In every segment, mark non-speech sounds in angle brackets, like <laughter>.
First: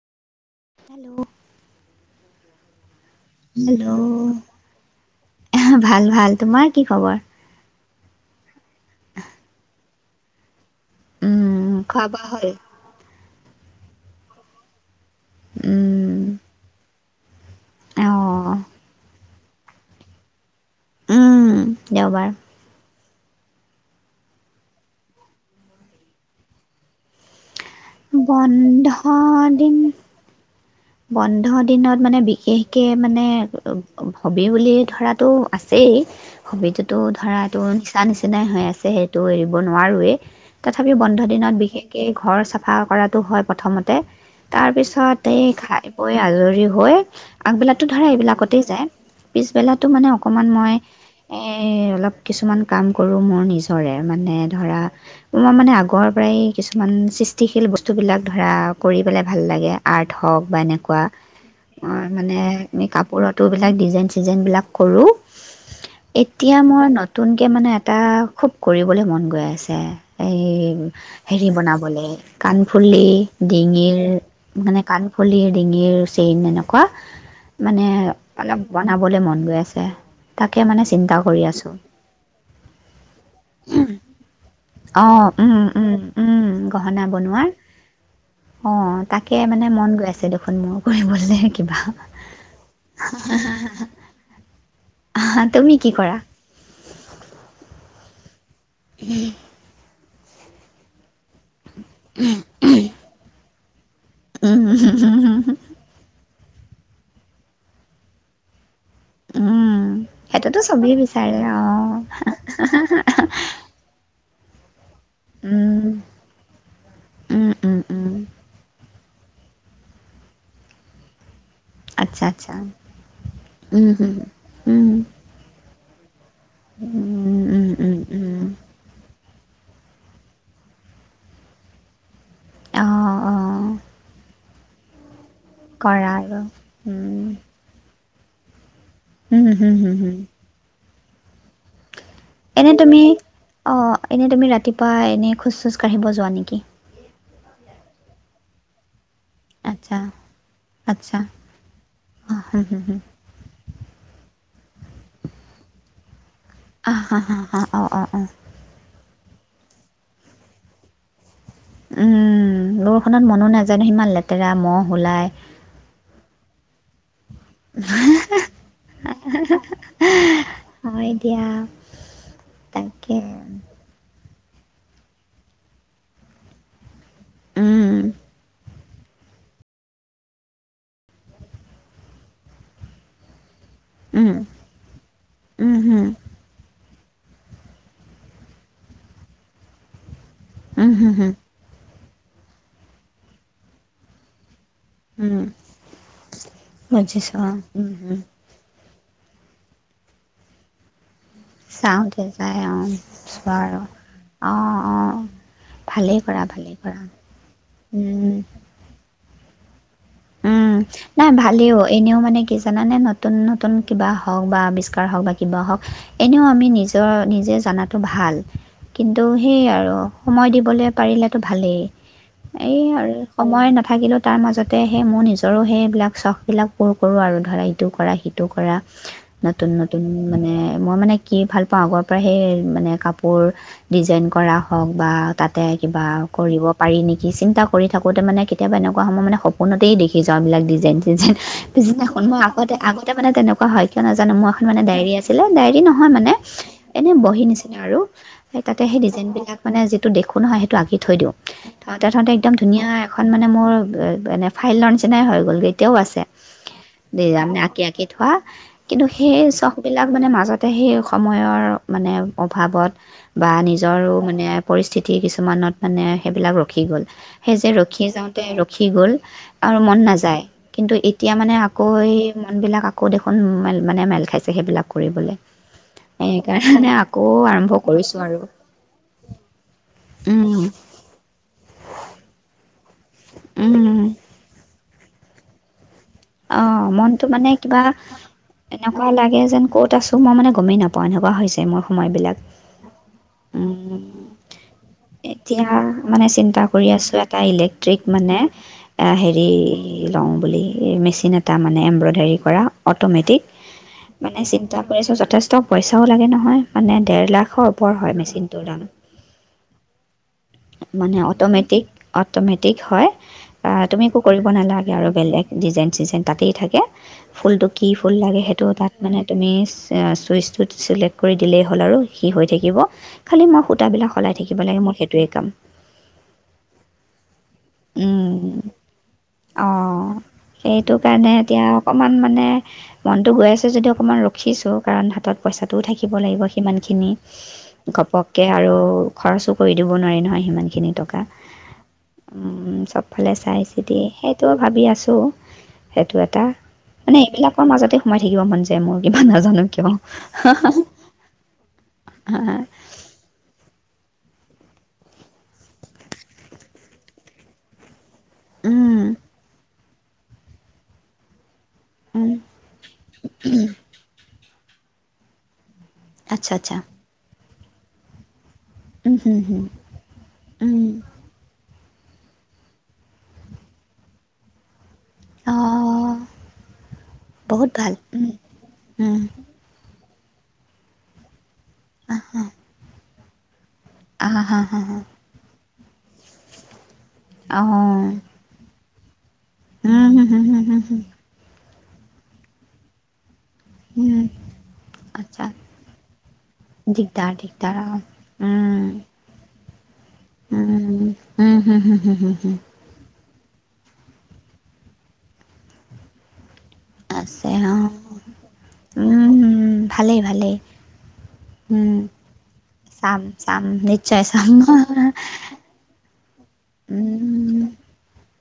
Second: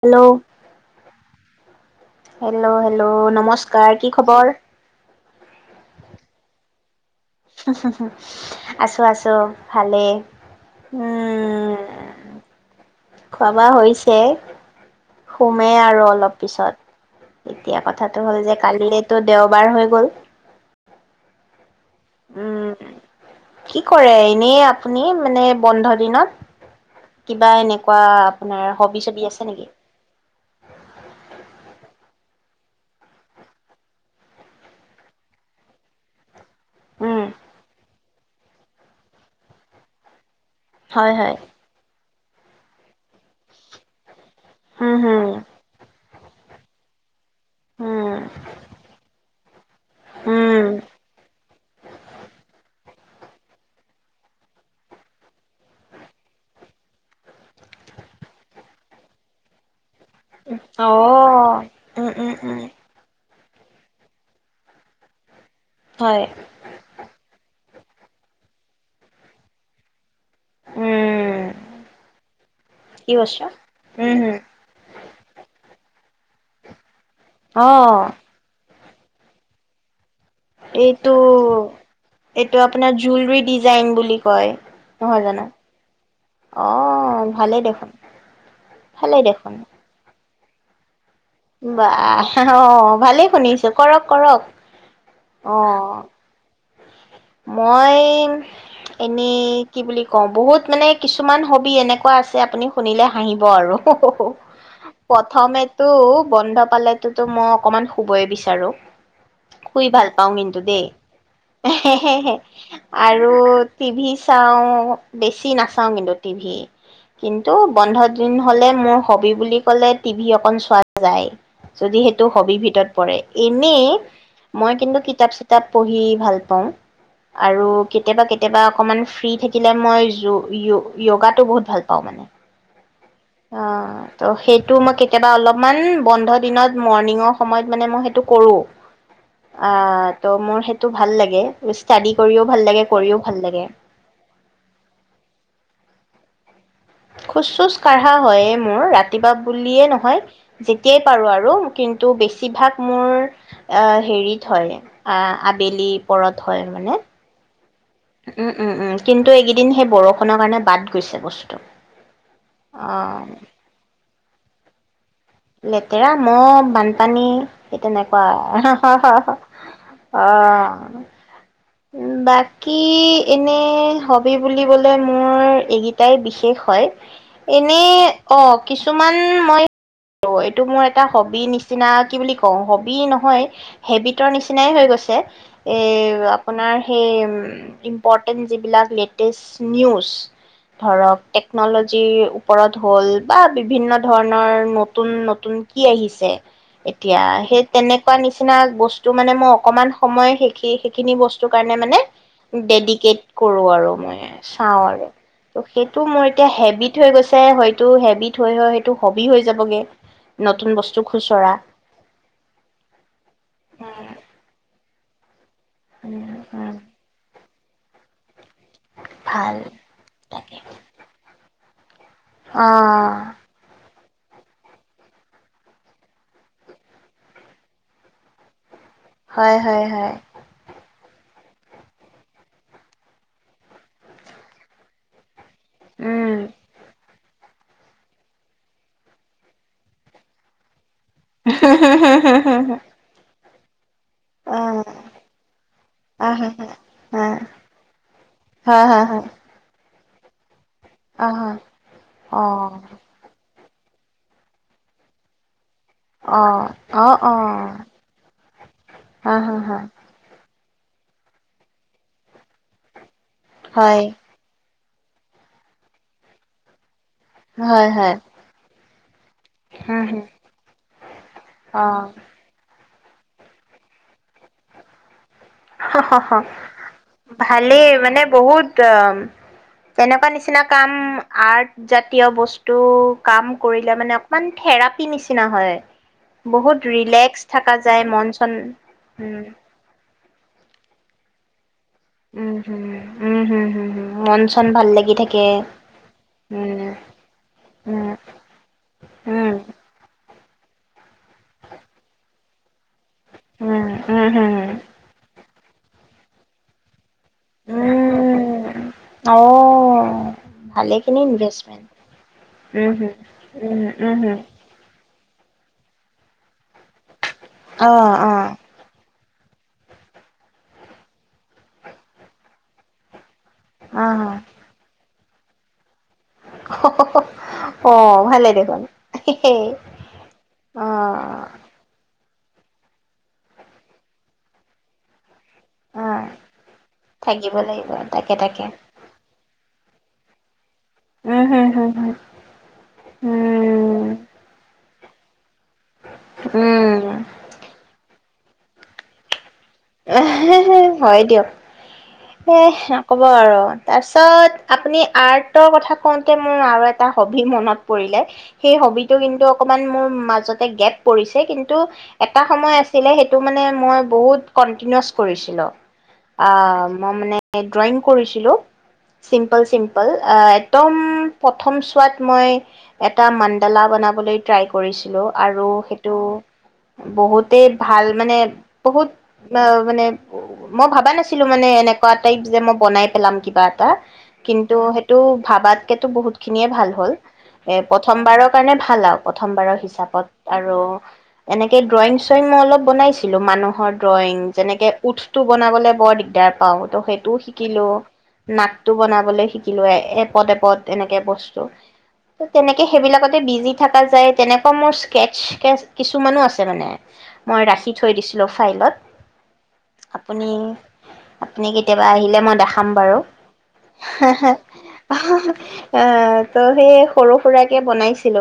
Hello. Hello. Hello, hello hello, ভাল-ভাল, তোমাৰ? কি খবৰ? আছোঁ, আছোঁ ভালেই। উম, খোৱা, বোৱা হ'ল। খোৱা-বোৱা হৈছে? শুমেই আৰু উম অলপ পিছত। এতিয়া অ কথাটো হ'ল যে কালিয়েটো দেওবাৰ হৈ গ'ল। উম। দেওবাৰ। উম। কি কৰে এনেই আপুনি মানে বন্ধ দিনত, কিবা এনে বন্ধ দিন বন্ধ দিনত মানে বিশেষকে মানে হ'বি বুলি ধৰাটো আছেই। হ'বিটোতো উম ধৰাটো নি <unintelligible> নিচিনাই হৈ আছে সেইটো এৰিব নোৱাৰোৱেই। তথাপি হয় বন্ধ হয় দিনত বিশেষ এই ঘৰ চাফা কৰাতটো হয় প্ৰথমতে তাৰ উম পিছত হুম এই খাই বৈ আজৰি হৈ আগবেলাটো ধৰা উম এইবিলাকতেই যায়, পিছবেলাটো মানে অকণমান উম। মই এই অলপ কিছুমান কাম কৰোঁ মোৰ নিজৰে মানে ধৰা মই মানে আগৰ পৰাই কিছুমান সৃষ্টিশীল বস্তুবিলাক ধৰা কৰি পেলাই ভাল লাগে, আৰ্ট হওঁক বা অ' এনেকুৱা মই উম উম মানে উম এনে কাপোৰত টো বিলাক ডিজাইন চিজাইনবিলাক কৰোঁ। হয় এতিয়া মই নতুনকে মানে এটা খুব কৰিবলৈ মন গৈ আছে। এই উম হেৰি বনাবলৈ কাণফুলি, কি বস্তু? ডিঙিৰ উম হুম মানে ফুলিয়ে ডিঙিৰ চেইন এনেকুৱা অ মানে এইটো অলপ বনাবলৈ মন গৈ আছে। তাকে মানে এইটো চিন্তা কৰি আছোঁ এইটো আপোনাৰ জুৱেলৰী ডিজাইন বুলি কয় অঁ নহয় জানো উম উম উম গহনা অ', বনোৱাৰ ভালেই দেখোন, অঁ ভালেই তাকে দেখোন। মানে মন গৈ আছে দেখোন মোৰ কৰিবলৈ কিবা বাহ অ', ভালেই শুনিছো কৰক, কৰক। হা তুমি কি কৰা? মইম এনেই কি বুলি অ', বহুত মানে কিছুমান হবি এনেকুৱা আছে আপুনি শুনিলে হাঁহিব আৰু। উহ, উহ, উম, প্ৰথমেতো বন্ধ পালোতো মই অকমান শুবই বিচাৰো। উম, শুই সেইটোতো চবেই বিচাৰে অ'। হে, হে আৰু টিভি তাওঁ বেছি নাচাওঁ কিন্তু টিভি কিন্তু বন্ধ দিন হ'লে মোৰ হবি বুলি ক'লে টিভি অকণ চোৱা যায়। যদি আচ্ছা সেইটো আচ্ছা হবিৰ ভিতৰত পৰে এনেই অঁ মই কিন্তু কিতাপ চিতাপ পঢ়ি ভাল আৰু কেতিয়াবা কেতিয়াবা অকনমান ফ্ৰী থা শিকিলে মই যো য়ো য়োগাতো বহুত ভাল পাওঁ মানে। অ'। অ', ত' সেই তোমাকে কেতিয়াবা অলপমান কৰা বন্ধ আৰু দিনত উম, মৰ্ণিঙৰ সময়ত মানে মই সেটো কৰোঁ। উম, হম, হম, হম। টো ভাল লাগে ষ্টাডি কৰিও ভাল এনে লাগে তুমি কৰিও ভাল লাগে অ', এনে তুমি ৰাতিপুৱা এনে খোজ চোজ কাঢ়িব যোৱা নেকি? খোজ চোজ কাঢ়া হয়ে মোৰ ৰা তিপা বুলিয়ে আচ্ছা নহয় যেতিয়াই আচ্ছা পাৰো আৰু কিন্তু বেছিভাগ অঁ মোৰ অ', হেৰি থয় আবেলি পৰত হয় মানে <inaudible> উম, উম, উম কিন্তু এইকেইদিন সেই বৰষুণৰ কাৰণে বাদ গৈছে বচ উম, বৰষুণত মনো নাযায় নহয় ইমান লেত ৰা, ম'হ ওলাই লেতেৰা, ম'হ, বানপানী সেই তেনেকুৱা হা হা হা, অ', হয় দিয়া বাকী তাকে এনে হব হেই বুলিবলে মোৰ এইকিটাই বিশেষ হয়, এনে উম, অ, কিছুমান মই অ, এইটো মোৰ এটা হবি নিচিনা কি বুলি কওঁ, হবি নহয় হেবিটৰ উম, নিচিনাই হৈ গৈছে, উম, এই হুম, আপোনাৰ সেই ইম্পৰ্টেণ্ট যিবিলাক লেটেষ্ট নিউজ উম, হুম, ধৰক হুম, টেকনলজ যি ওপৰত হ'ল বা বিভিন্ন ধৰণৰ ম তুন উম, নতুন কি আহিছে, এতিয়া বুজিছোঁ অ, সেই উম, তেনেকুৱা হুম, নিচিনা বচ টো মানে মই অকণমান সময় সেইখি সেইখিনি বস্ টো কাৰণে মানে চাওঁতে যায় অঁ দেদিকেট চোৱা কৰোঁ আৰু মই, অঁ চাওঁ আৰু। অঁ ত' সেইটো ভালেই মোৰ কৰা এতিয়া ভালেই হেবিট কৰা হৈ গৈছে, হয়তো উম, হেবিট হৈ হৈ হয়তো হবি হৈ যাবগে নতুন উম, বস্তু নাই খুচৰা ভালেও, এনেও মানে কি জানানে নতুন নতুন কিবা হওঁক বা আবিচ কাৰ <unintelligible> কিবা হওঁক, উম এনেও আমি উম নিজৰ নিজে জানাটো ভাল। কিন্তু ভাল সেই আৰু সময় তাকে দিবলে পাৰিলেতো ভালেই। অ এয়ে আৰু সময় নাথাকিলেও তাৰ মাজত তেয় সে মোৰ নিজৰো সেইবিলাক চখবিলাক পূৰ কৰোঁ আৰু ধৰা ইটো কৰা সিটো কৰা হয় নতুন হয় নতুন হয় মানে, মই মানে কি ভাল পাওঁ আগৰ পৰা, সেই মানে কাপোৰ ডিজাইন কৰা হওঁক বা তাতে কিবা উম কৰিব পাৰি নিক কি চিন্তা কৰি থাকোঁতে মানে কেতিয়াবা এনেকুৱা সময় মানে সম ফোনতেই দেখি যাওঁ এইবিলাক ডিজাইনচ। ইজিন, পিছদিনাখন মই আগতে, আগতে মানে তেনেক অ', হয়। কিয় নাজানো মই অ এখন মানে ডায়েৰী আছিলে, ডায়েৰী নহয় অ মানে হ হ এনেই বহী নিচিনা আৰু সেই তাতে হয় সেই হয় হয় ডিজাইনবিলাক মানে যে টো দেখো নহয়, সেট টো আঁকি থৈ অ দিও, থওঁতে থওঁঁতে অ একদম ধুনীয়া এখন মানে মোৰ <unintelligible> এনে ফাইলৰ নিচিনাই হৈ গ'ল গে। এতিয়াও আছে অ অ অ মানে আঁকি আঁকি থোৱা কিন্তু হা সেই হা চখ হা বিলাক মানে মাজত তে সেই সময়ৰ মানে অভাৱত বা হয় নিজৰো মানে পৰিস্থিতি কিছুমানত মানে সেইবিলাক ৰখি গ'ল। সেই যে হয় ৰখি হয় যাওঁতে ৰখি গ'ল আৰু হুম মন হুম নাযায় কিন্তু এতিয়া মানে অ আকৌ সেই মনবিলক এইবিলাক আকৌ দেখোন মেল, মানে মেল খাইছে সেইবিলাক কৰিবলে। আৰম্ভ ভালেই কৰিছোঁ মানে আৰু। বহুত তেনেকুৱা উম, নিচিনা কাম, আৰ্ট জাতীয় বস্ত টো কাম কৰিলে উম, মানে অকমান থেৰাপ থেৰাপী নিচিনা হয়। বহুত অ', মনটো ৰিলেক্স মানে থাকা কিবা যায় মন চন এনেকুৱা উম লাগে যেন ক'ত আছো মই মানে গমেই নাপওঁ এনেকুৱা হৈছে মোৰ। সময় বিলাক, উম হম হম হম হম উম, মন চন ভাল লাগি থাকে এতিয়া মানে চিন্তা উম কৰি আছো এটা ইলেক্ট্ৰিক উম মানে আ হেৰি উম লওঁ। বুলি মেচিন এটা মানে এম্ব্ৰইডাৰী কৰা অ অট'মেটিক উম উম মানে হম হম চিন্তা কৰিছোঁ যথেষ্ট পইচাও লাগে নহয় মানে ডেৰ লাখৰ ওপৰ হয় মেচিনটোৰ উম দাম। অ মানে ভালেখিনি অট'মেটিক ইনভেষ্টমেণ্ট অট'মেটিক উম হয় হম আহ উম তুমি উম একো হম কৰিব নালাগে আৰু। বেলেগ ডিজাইন, চিজাইন তাতেই থাকে। ফুলটো কি অ ফুল অ লাগে সেইটো তাত মানে। তুমি চে-চুইচটোত চিলেক্ট কৰি দিলেই হ'ল আৰু সি হৈ থাকিব। খালী মই অ সূতাবিলাক সলাই থাকিব লাগে, মই সেইট সেইটোয়ে কাম। অ', ভালেই দেখোন, অঁ অ'। মনতটো গৈ আছে যদি অকণমান ৰখিছো কাৰণ হাতত পইচাটোও অ থাকিব লাগিব সিমান খিনি, থাকিব লাগিব তাকে ঘপককে তাকে আৰু খৰচো কৰি দিব নোৱাৰি নহয়, সিমান খিনি টকা উম হম হম হম উম চবফালে চাই চিটি সেইটো ভাবি আছো। টো সেইটো এটা, উম মানে উম এইবিলাকৰ মাজতে সোমাই থাকিব মন যায় মোৰ কিবা নাজানো। কিয় এহে হয়, দিয়ক এ ক'ব আৰু। তাৰপিছত আপুনি আৰ্টৰ কথা কওঁতে মোৰ আৰু এটা হ'বি মনত পৰিলে। সেই উম, হ'বিটো কিন্তু অক ইমান মোৰ মাজতে গেপ পৰিছে কিন্তু টো উম, এটা সময় আছিলে সেইটো মানে মই বহুত কণ্টিনিউছ কৰিছিলোঁ। আচ্ছা আচ্ছা অ', ম মানে ড্ৰয়িং কৰিছিলো। উম, হুম, চিম্পল, হুম, চিম্পল আহ, একদম উম, ঠম চোৱাত মই এটা মান্ডালা বনাবলৈ ট্ৰাই কৰিছিলোঁ আৰু সেইটো অঁ বহুতেই বহুত ভাল উম, মানে বহুত উম, মানে মই ভাবা নাছিলো। কিন্তু মানে এনেকুৱা টাইম যে মই বনাই এলাৰ্ম কিবা <unintelligible> আহা হা কিন্তু হা হা সেইটো ভাবাত সেইতো বহুত খিনিয়ে ভাল হ'ল। অঁ এ, প্ৰথমবাৰৰ কাৰণে ভা <unintelligible> প্ৰথমবাৰৰ উম, হিচাপত হুম, হুম, হুম, আৰু হুম, হুম, এনে তে ড্ৰয়িং চ্ৰয়ং মই অলপ বনাইছিলো মানুহৰ উম, ড্ৰয়িং যেনেকে উঠটো আচ্ছা বনাবলে বৰ দিগদাৰ পাওঁ ত দিগদাৰ সেইটোও দিগদাৰ শিকিলো অঁ উম, নাকটো বনাবলৈ কি লুৱাই এপদ এপদ উম, এনেকে উম, বস্তুত হুম, হুম, হুম, হুম, হুম, তেনেকে সেইবিলাকত বিজি থকা যায়, তেনেকুৱা মোৰ স্কেটছ কেছ-কিছুমানো আছ <unintelligible> মানে আছে মই অঁ ৰাখি থৈ দিছিলোঁ ফাইলত। উম, ভালেই আপুনি, ভালেই আপুনি কেতিয়াবা আহিলে মই দে চাম-চাম, নিশ্চয় চাম। আহ ত' সেইয়ে সৰু সুৰাকে বনাইছিলো।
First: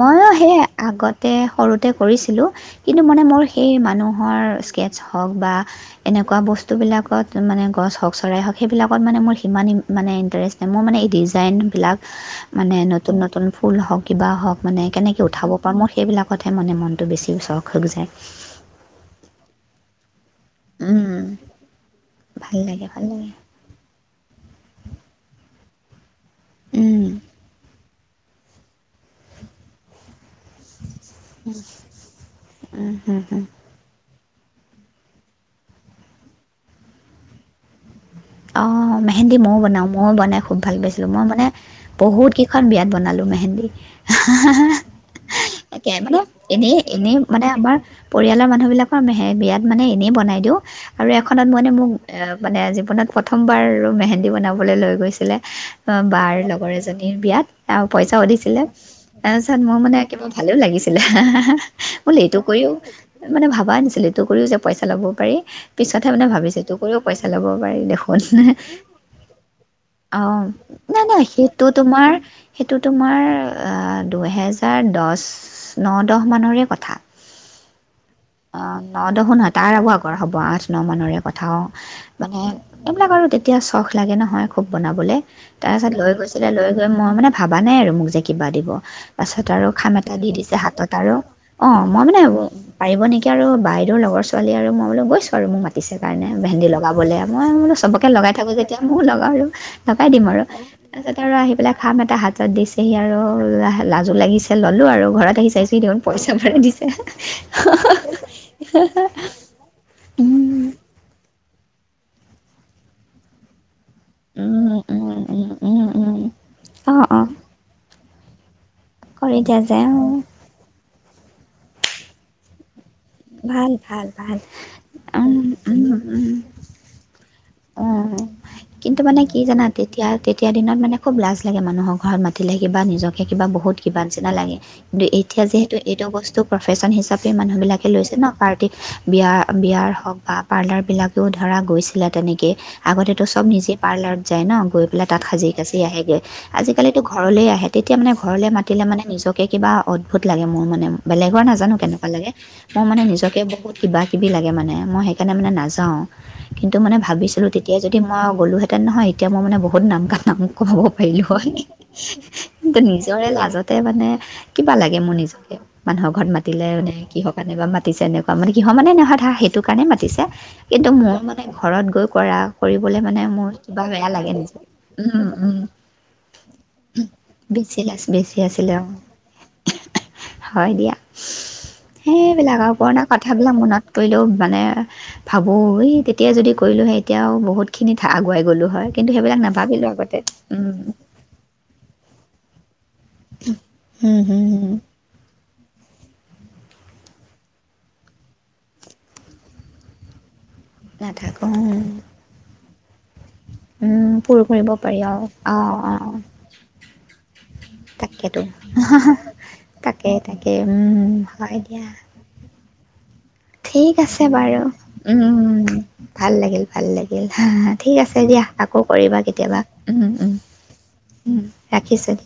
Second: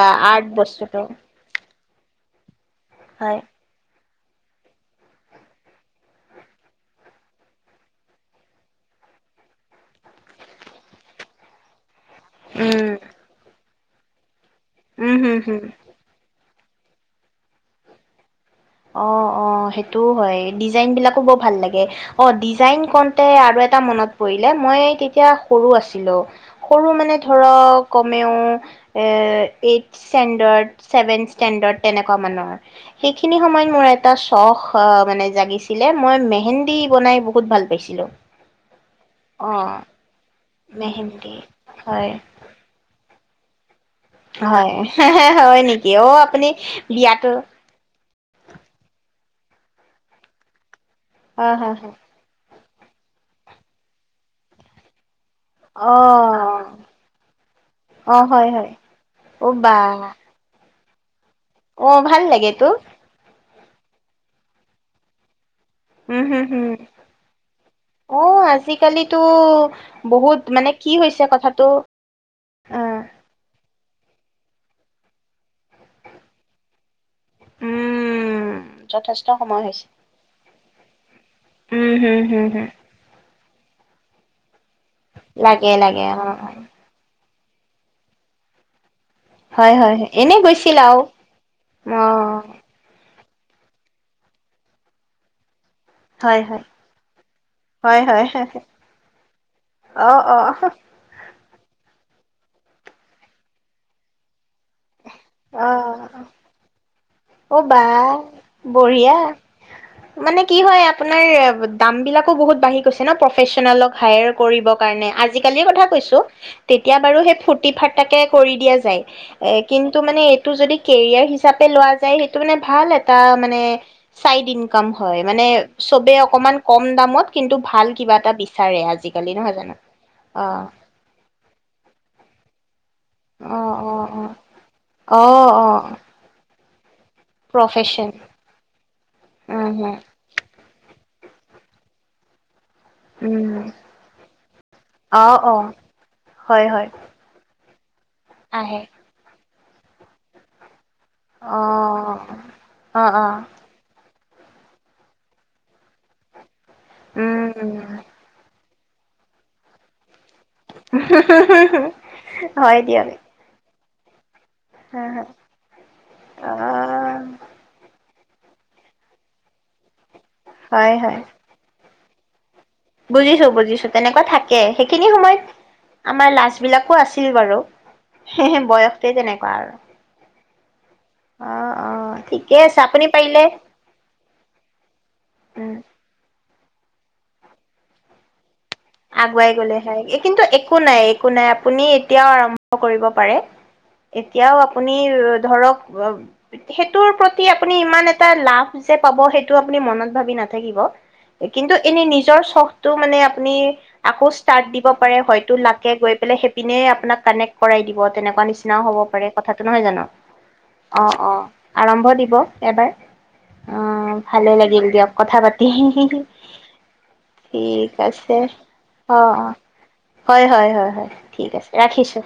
মইয়ো সেইয়া আগতে সৰুত তে কৰিছিলো কিন্তু, মানে হয় মোৰ সেই মানুহ মানুহৰ স্কেটছ হওঁক বা এনেকুৱা বস্তুবিলাকত মানে গছ হওঁক, চৰাই হওঁক, সেইবিলাকত মানে মোৰ সিমান মানে ইণ্টাৰেষ্ট নাই মোৰ মানে এই ডিজাইনবিলাক মানে উম নতুন নতুন ফুল হওঁক, কিবা হওঁক মানে উম কেনেকে হম উঠাব হম। পাও, মই সেইবিলাক কতহে মানে মনটো বেছি চখ হৈক যায়। অ', অ', সেইটোও হয়। ডিজাইন বিলাকো উম, বৰ ভাল লাগে, অ', ভাল ডিজাইন লাগে ভাল কওঁনতে লাগে আৰু এটা মনত পৰিল। এ মই তেতিয়া সৰু আছিলো। সৰু উম, মানে ধৰক কমেও এ এইটচ ষ্টেণ্ডাৰ্ড, ছেভেন ষ্টেণ্ডাৰ্ড তেনেকুৱা মানৰ, সেইখ হুম, হুম। সেই‌খিনি সময়ত মোৰ এট এটা চখ মানে জাগিছিলে, মই মেহেন্দী বনাই বহুত ভাল পাইছিলোঁ। অ'। মেহেন্দী ময়ো অ', বনাওঁ, ময়ো বনাই খু খুব ভাল পাইছিলোঁ, মই মেহেন্দী মানে হয়, বহুত কেইখন বিয়াত বনাল লো মেহেন্দী। হয়। হয় নেকি একে মানে অ', আপুনি এনেই, এনেই বিয়াতো মানে আমাৰ পৰিয়ালৰ মানুহ বিলাকৰ মেহে বিয়াত মানে এনেই বনাই দিওঁ আৰু এখনত অ', মই এনে হয়, মোক হয়, এ মানে জীৱনত প্ৰথমবাৰ মেহেন্দী বনাবলৈ লৈ গৈছিলে। বাৰ অ', লগৰ এজনীৰ বিয়াত, আও পইচাও অ', হয়, দিছিলে, হয়, অ', তাৰপিছত বা মোৰ মানে লাগিছিলে অ', আস, ভাল এইটো লাগেতো কৰিও মানে ভাব <unintelligible> এইটো কৰিও যে, পইচা ল'ব পাৰি। পিছতহে উম, মানে হম, ভাবিছোঁ হম এইটো কৰিও পইচা ল'ব পাৰি দেখোন। অ', আজিকালিতো বহুত অ', মানে কি নাই, নাই হৈছে কথাটো সেইটো তোমাৰ সেইটো আহ, তোমাৰ আ দুহেজাৰ দছ ন, দহ মানৰে কথা। উম, অ', ন, যথেষ্ট দহো নহয় সময় তাৰ আৰু হৈছে আগৰ হ'ব আঠ ন মানৰে পঠাওঁ, উম, হম, মানে হম, হম এইবিলাক আৰু তেত এতিয়া চখ লাগে নহয় খুব বনাবলে, লাগে তাৰপিছত লাগে লৈ অ', অ'। গৈছিলে লৈ গৈ মই মানে ভাবা নাই আৰু মোক যে কিবা দিব। পাছত আৰু হয়, খাম হয়, হয় এটা দি এনে দিছে গৈছিল হাতত আৰু, অ' মই মানে পাৰিব নেকি? এতিয়া আৰু বাইদেউৰ লগৰ ছোৱালী আৰু মই বোলো গৈছোঁ আৰু মোক মাত দিছে কাৰণে হয়, হয়, মেহেন্দি লগাবলৈ মই বোলো হয়, চবকে হয়, লগাই হয়। থাকোঁ যেতিয়া ময়ো লগাওঁ আৰু লগাই অ', দিম আৰু অ', অ', তাৰপিছত আৰু আহি পেলাই খাম এটা হাতত তাত দিছেহি আৰু লাজু লাগিছে। ল'লো আৰু। ঘৰত আহি চাইছোহি দেখোন পইচা ভৰাই দিছে, অ', বা বঢ়িয়া মানে কি উম। হয় আপোনাৰ দাম বিলাকো বহুত বাঢ়ি গৈছে ন প্ৰফেচনেলক হায়াৰ কৰিব উম, কাৰণে, উম, উম, আজিকালিৰ উম, কথা উম, কৈছোঁ, তেতিয়া অ', বাৰু অ', সেই ফুৰ্তি ফাৰ্ত তাকে কৰি দিয়ে যে কৰি দিয়া যায় অ'। এইটো যদি কেৰিয়াৰ হিচাপে লোৱা যায়, সেইটো মানে ভাল এট টা মানে, ভাল, ভাল, ভাল, চাইড ইনকাম হয়, উম, মান চবে অকমান কম দামত কিন্তু উ ভাল কিবা এটা বিচাৰে কিন্তু মানে আজিকালি কি নহয় জানা জানো অ তেতিয়া-তেতিয়া দিনত মানে খুব লাজ লাগে মানুহৰ ঘৰত মাতিলে কিবা নি নিজেকহে কিবা অ বহুত অ কিবা নিচিনা লাগে, কিন্তু অ অ এতিয়া অ যিহেতু এইটো বস্তু প্ৰফেশ্যন হিচাপ মানুহ বিলাকে প্ৰফেচন লৈছে ন পাৰ্টি উম বিয়া-বিয়াৰ উম হওঁক বা পাৰ্লাৰ বিলাক <unintelligible> ধৰা গৈছিলা তেনেকে <unintelligible> আগতেটো চব উম নিজেই পাৰ্লাৰত যায় ন? গৈ পেলাই তাত অ অ সাজি-কাচি আহেগে, হয় হয় আজিকালিতো ঘৰলে আহে, তেতিয়া মানে ঘৰলে আহে মাতিলে মানে নিজক তাকে কিবা অদ্ভুত লাগে মোৰ মানে। বেলেগৰ অ নাজানো কেনেকুৱা লাগে, মই মানে অ অ নিজকে বহুত কিবা কিবি লাগে মানে, মই সেইকাৰণে মানে নাযাওঁ। কিন্তু মানে ভাবিছো উম তেতিয়াই যদি মই গ'লো হেঁতেন নহয় এতিয়া মই মানে বহুত নাম নাম কমাব পাৰিলো হয়, কিন্তু হয় দিয়ক নিজৰে লাজত তাতে মানে কিবা লাগে হা মোৰ হা নিজকে, মানুহৰ ঘৰত অ মাতিলে মানে কিহৰ কাৰনে বা মাতিছে এনে মানে কিহৰ মানে ধৰা সেইটো কাৰণে মাতিছে, কিন্তু হয় মোৰ হয় মানে ঘৰত গৈ কৰা কৰিবলৈ মানে বুজিছো মোৰ কিবা বুজিছো বেয়া তেনেকুৱা লাগে নিজে থাকে সেইখিনি উম, সময়ত উম আমাৰ লাজ বিলাকো আছিল বাৰু বেছি লাজ বেছি আছিলে, অ', বয়সটোৱে তেনেকুৱা আৰু হয়, দিয়া অ অ ঠিকে সেইবিলাক আৰু আছে পুৰণা আপুনি পাৰিলে কথাবিলাক মনত কৰিলেও মানে ভাবোঁ উম এই তেতিয়া যদি কৰিলোঁ সেই এতিয়াও বহুতখিনিত আগুৱাই গলোঁ হয় কিন্তু সেইবিলাক আগুৱাই নাভাবিলোঁ গ'লেহে আগতে কিন্তু একো নাই একো নাই আপুনি এতিয়াও আৰম্ভ কৰিব পাৰে, উম, হুম, এতিয়াও হুম, আপুনি ধৰক সেইটোৰ প্ৰতি আপুনি ইমান এটা লাভ যে, পাব সেইটো আপুনি মনত ভাবি না থাকিব নাথাকো কিন্তু উম, এনে নিজৰ চখ তটো মানে আপুনি উম, আকৌ পুৰ কৰিব ষ্টাৰ্ট দিব পাৰি পাৰে আৰু হয়তো অ', লাকে গৈ অ', পেলাই সেইপিনে আপোনাক কানেক্ট কৰাই দিব তাকেতো তেনেকুৱা নিচিনাও হব পাৰে কথাটো নহয় জানো তাকে তাকে উম, অ', অ', হয় দিয়া। আৰম্ভ দিব এবাৰ। ঠিক অঁ আছে ভালে বাৰু লাগিল দিয়ক কথা উম, পাতি। ভাল লাগিল ভাল লাগিল ঠিক আছে দিয়া আকৌ কৰিবা অ', অ', কেতিয়াবা উম, উম, হয়, হয়, হয়, হয় ঠিক আছে ৰাখিছোঁ।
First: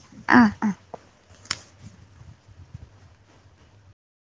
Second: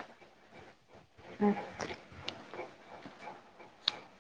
অহ। <unintelligible>